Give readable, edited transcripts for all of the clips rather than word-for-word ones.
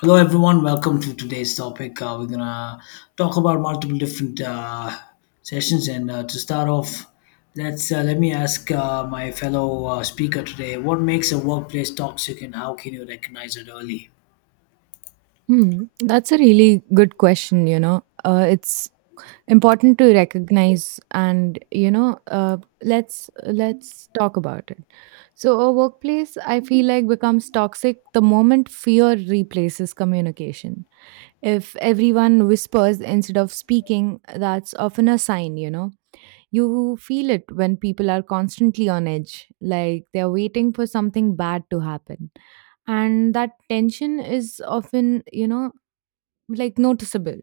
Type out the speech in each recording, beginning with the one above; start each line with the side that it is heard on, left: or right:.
left: Hello, everyone. Welcome to today's topic. We're gonna talk about multiple different sessions, and to start off, let me ask my fellow speaker today: What makes a workplace toxic, and how can you recognize it early?
right: That's a really good question. It's important to recognize and let's talk about it. So a workplace, I feel like, becomes toxic the moment fear replaces communication. If everyone whispers instead of speaking, that's often a sign, you know. You feel it when people are constantly on edge, like they're waiting for something bad to happen, and that tension is often like noticeable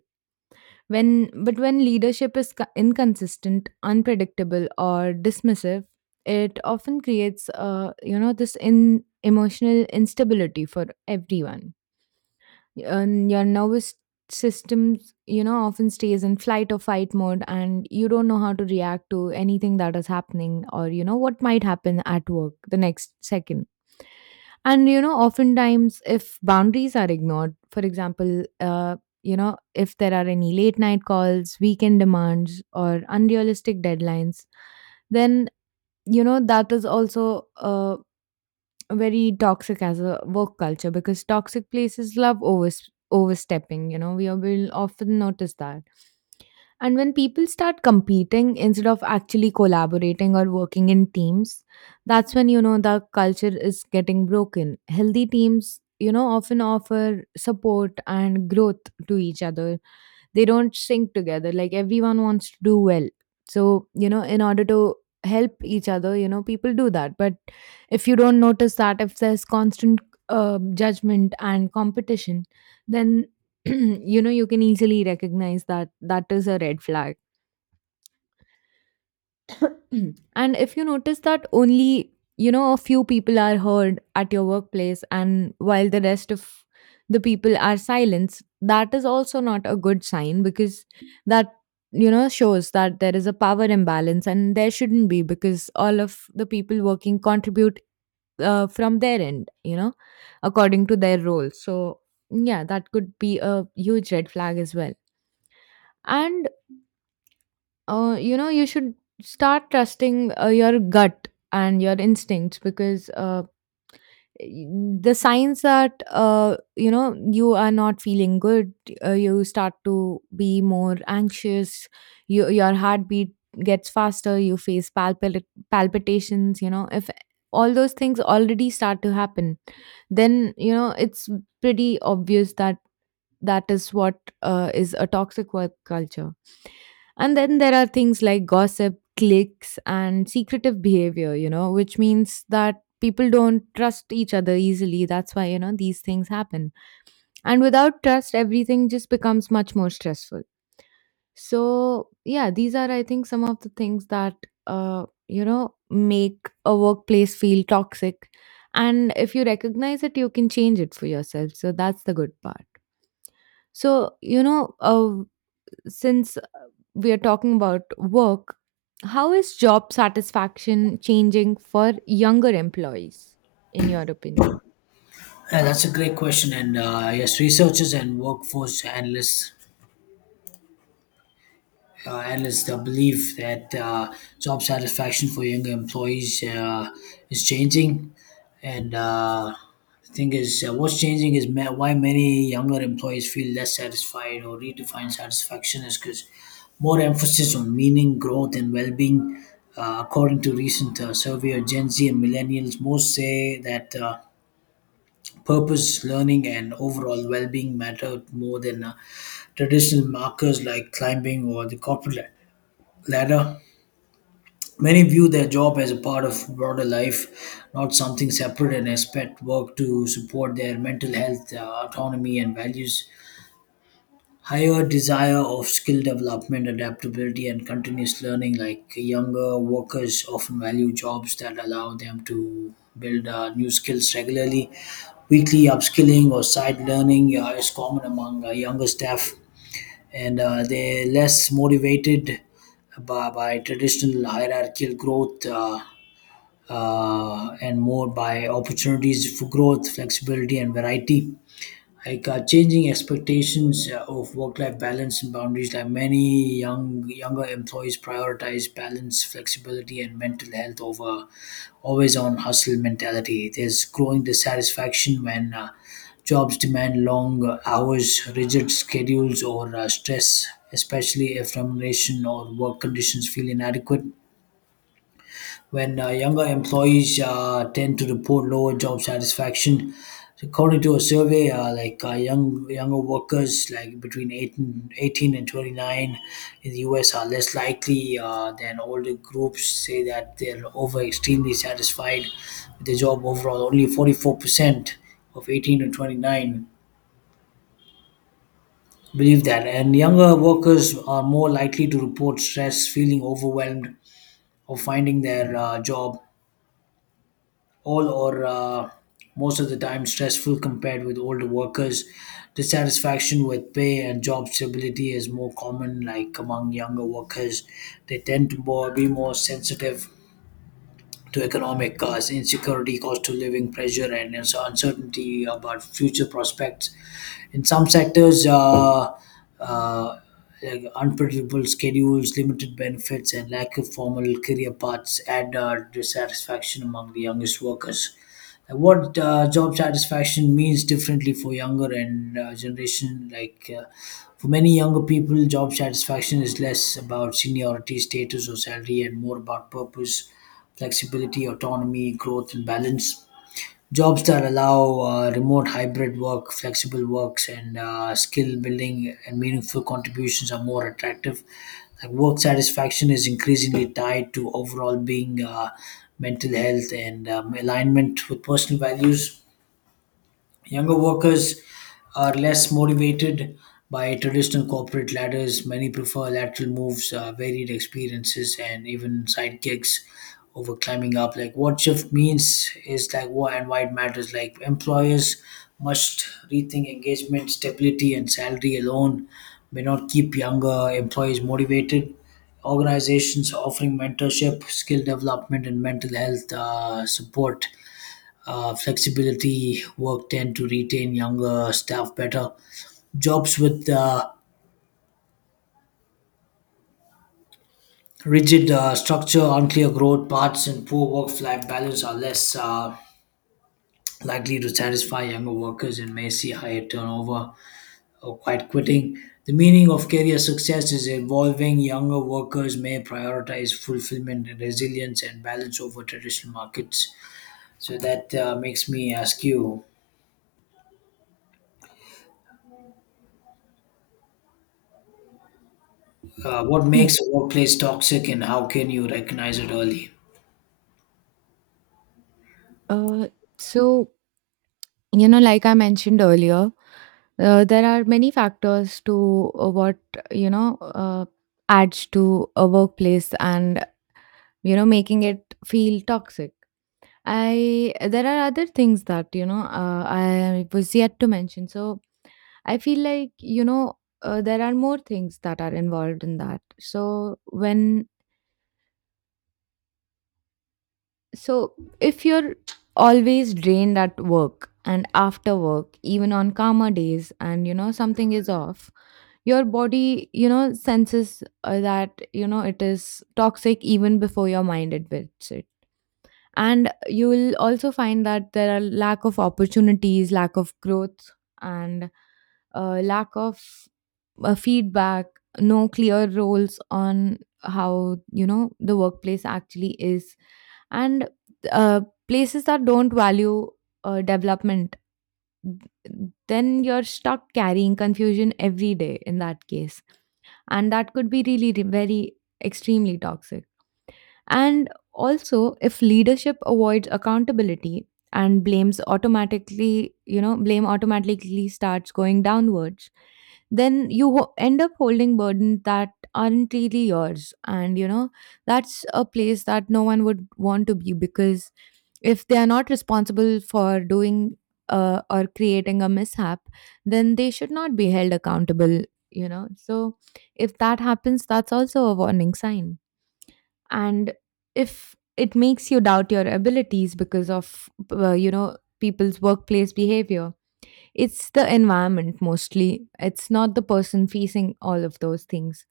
right: when but when leadership is inconsistent, unpredictable, or dismissive. It often creates this in emotional instability for everyone, and your nervous system often stays in flight or fight mode, and you don't know how to react to anything that is happening or you know what might happen at work the next second. And oftentimes, if boundaries are ignored, for example, if there are any late night calls, weekend demands, or unrealistic deadlines, then that is also a very toxic as a work culture, because toxic places love overstepping. We will often notice that. And when people start competing instead of actually collaborating or working in teams, that's when the culture is getting broken. Healthy teams often offer support and growth to each other. They don't sync together, like everyone wants to do well. So in order to help each other, people do that. But if you don't notice that, if there's constant judgment and competition, then you can easily recognize that that is a red flag. Mhm. And if you notice that only, a few people are heard at your workplace, and while the rest of the people are silenced, that is also not a good sign, because that, shows that there is a power imbalance, and there shouldn't be, because all of the people working contribute from their end, according to their role. So, yeah, that could be a huge red flag as well. And you should start trusting your gut and your instincts, because the signs that you are not feeling good, you start to be more anxious. Your heartbeat gets faster. You face palpitations. If all those things already start to happen, then it's pretty obvious that that is what is a toxic work culture. And then there are things like gossip, cliques, and secretive behavior, which means that people don't trust each other easily. That's why these things happen, and without trust, everything just becomes much more stressful. So yeah, these are, I think, some of the things that make a workplace feel toxic. And if you recognize it, you can change it for yourself, so that's the good part. So since we are talking about work, how is job satisfaction changing for younger employees, in your opinion?
left: Yeah, that's a great question, and yes, researchers and workforce analysts believe that job satisfaction for younger employees is changing. And the thing is, what's changing why many younger employees feel less satisfied or redefine satisfaction is because more emphasis on meaning, growth, and well being. According to recent survey of Gen Z and millennials, most say that purpose, learning, and overall well being matter more than traditional markers like climbing or the corporate ladder. Many view their job as a part of broader life, not something separate, and expect work to support their mental health, autonomy, and values. Higher desire of skill development, adaptability, and continuous learning, like younger workers often value jobs that allow them to build new skills regularly. Weekly upskilling or side learning is common among younger staff and they're less motivated by traditional hierarchical growth and more by opportunities for growth, flexibility, and variety like changing expectations of work-life balance and boundaries. Like many younger employees prioritize balance, flexibility, and mental health over always-on hustle mentality. There's growing dissatisfaction when jobs demand long hours, rigid schedules, or stress, especially if remuneration or work conditions feel inadequate when younger employees tend to report lower job satisfaction. According to a survey, like younger workers, like between eight and 18 and 29 in the US, are less likely than older groups say that they're over extremely satisfied with their job overall. Only 44% of 18 to 29 believe that, and younger workers are more likely to report stress, feeling overwhelmed, or finding their job all or most of the time stressful compared with older workers. Dissatisfaction with pay and job stability is more common, like among younger workers. They tend be more sensitive to economic insecurity, cost of living pressure, and there's uncertainty about future prospects. In some sectors, uh, like unpredictable schedules, limited benefits, and lack of formal career paths add dissatisfaction among the youngest workers. Like, what job satisfaction means differently for younger and generation like for many younger people, job satisfaction is less about seniority status or salary and more about purpose, flexibility, autonomy, growth, and balance. Jobs that allow remote hybrid work, flexible works, and skill building and meaningful contributions are more attractive. Like work satisfaction is increasingly tied to overall being, mental health, and alignment with personal values. Younger workers are less motivated by traditional corporate ladders. Many prefer lateral moves, varied experiences, and even side gigs over climbing up. Like what shift means is like what and why it matters. Like employers must rethink engagement, stability, and salary alone may not keep younger employees motivated. Organizations offering mentorship, skill development, and mental health support, flexibility work tend to retain younger staff better. Jobs with rigid structure, unclear growth paths, and poor work-life balance are less likely to satisfy younger workers and may see higher turnover or quite quitting. The meaning of career success is evolving. Younger workers may prioritize fulfillment and resilience and balance over traditional markets. So that makes me ask you, what
right: Hmm.
left: makes a workplace toxic and how can you recognize it early?
right: Uh, so, like I mentioned earlier, there are many factors to what, you know, uh, adds to a workplace, and making it feel toxic. I there are other things that I was yet to mention. So I feel like there are more things that are involved in that. So if you're always drained at work and after work, even on calmer days, and something is off, your body senses that it is toxic even before your mind admits it. And you will also find that there are lack of opportunities, lack of growth, and lack of feedback, no clear roles on how the workplace actually is, and uh, places that don't value development. Then you're stuck carrying confusion every day in that case, and that could be really very extremely toxic. And also, if leadership avoids accountability and blames automatically, blame automatically starts going downwards, then you end up holding burdens that aren't really yours. And that's a place that no one would want to be, because if they are not responsible for doing or creating a mishap, then they should not be held accountable. So if that happens, that's also a warning sign. And if it makes you doubt your abilities because of people's workplace behavior, it's the environment mostly, it's not the person facing all of those things.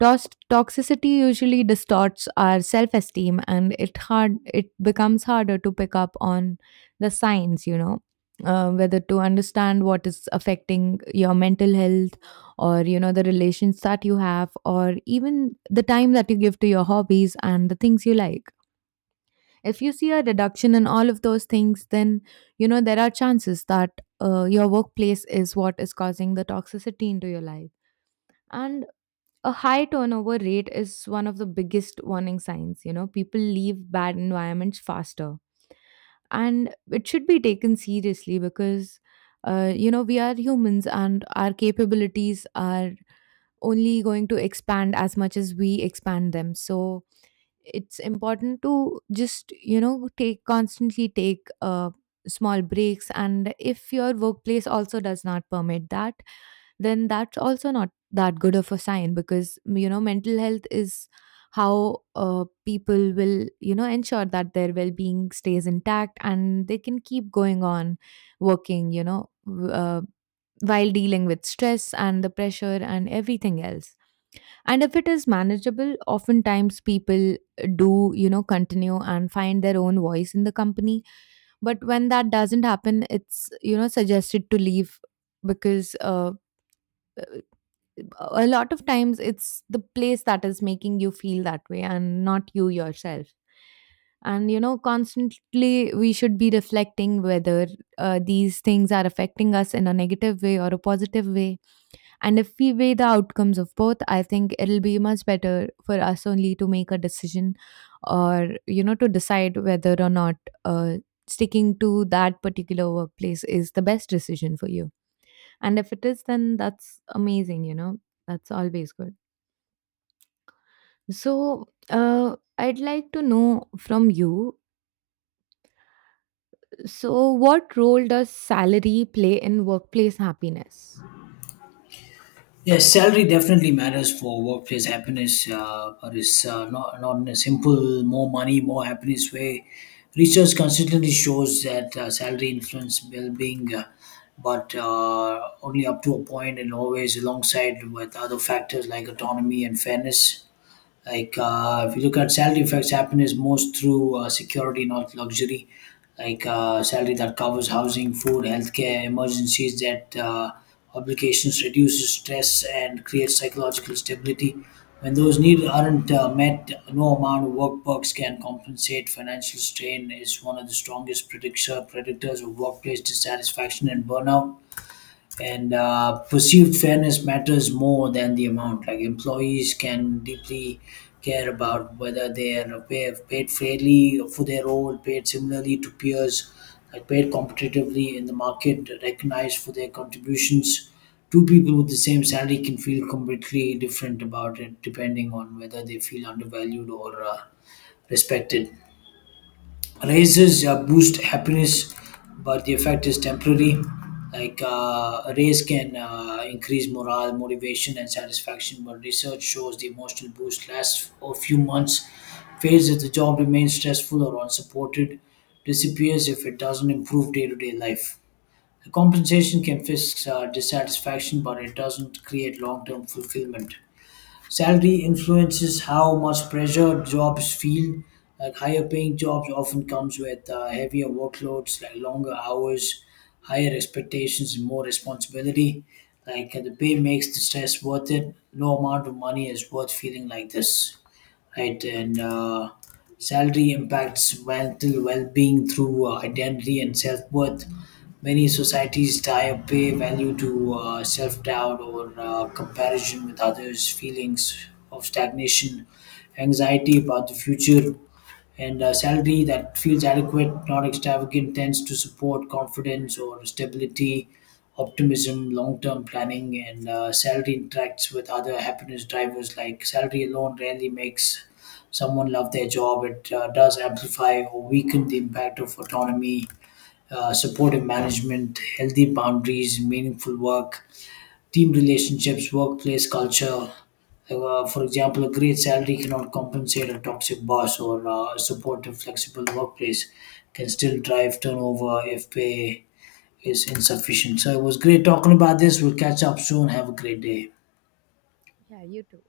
right: Toxicity usually distorts our self-esteem, and it becomes harder to pick up on the signs, whether to understand what is affecting your mental health, or the relations that you have, or even the time that you give to your hobbies and the things you like. If you see a reduction in all of those things, then there are chances that your workplace is what is causing the toxicity into your life. And a high turnover rate is one of the biggest warning signs. People leave bad environments faster, and it should be taken seriously, because we are humans, and our capabilities are only going to expand as much as we expand them. So it's important to just you know take constantly take small breaks. And if your workplace also does not permit that, then that's also not that good of a sign, because mental health is how people will ensure that their well-being stays intact and they can keep going on working, while dealing with stress and the pressure and everything else. And if it is manageable, oftentimes people do continue and find their own voice in the company. But when that doesn't happen, it's suggested to leave, because a lot of times it's the place that is making you feel that way and not you yourself. And constantly we should be reflecting whether these things are affecting us in a negative way or a positive way. And if we weigh the outcomes of both, I think it'll be much better for us only to make a decision, or to decide whether or not uh, sticking to that particular workplace is the best decision for you. And if it is, then that's amazing, that's always good. So, I'd like to know from you. So, what role does salary play in workplace happiness?
left: Yes, salary definitely matters for workplace happiness, but it's not in a simple more money, more happiness way. Research consistently shows that salary influence well being, but only up to a point and always alongside with other factors like autonomy and fairness. Like if you look at salary affects happiness most through security, not luxury. Like salary that covers housing, food, healthcare, emergencies, that obligations reduces stress and creates psychological stability. When those needs aren't met, no amount of work perks can compensate. Financial strain is one of the strongest predictors of workplace dissatisfaction and burnout, and perceived fairness matters more than the amount. Like employees can deeply care about whether they are paid fairly for their role, paid similarly to peers, like paid competitively in the market, recognized for their contributions. Two people with the same salary can feel completely different about it, depending on whether they feel undervalued or respected. Races boost happiness but the effect is temporary, like a race can increase morale, motivation, and satisfaction, but research shows the emotional boost lasts a few months, fades if the job remains stressful or unsupported, disappears if it doesn't improve day-to-day life. The compensation can fix dissatisfaction but it doesn't create long-term fulfillment. Salary influences how much pressure jobs feel. Like higher paying jobs often comes with heavier workloads, like longer hours, higher expectations, and more responsibility. Like the pay makes the stress worth it. No amount of money is worth feeling like this, right? And salary impacts mental well-being through identity and self-worth. Many societies tie a pay value to self doubt or comparison with others, feelings of stagnation, anxiety about the future, and a salary that feels adequate, not extravagant, tends to support confidence or stability, optimism, long term planning, and salary interacts with other happiness drivers. Like salary alone rarely makes someone love their job, it does amplify or weaken the impact of autonomy, supportive management, healthy boundaries, meaningful work, team relationships, workplace culture. For example, a great salary cannot compensate a toxic boss, or a supportive, flexible workplace can still drive turnover if pay is insufficient. So it was great talking about this. We'll catch up soon. Have a great day.
right: Yeah, you too.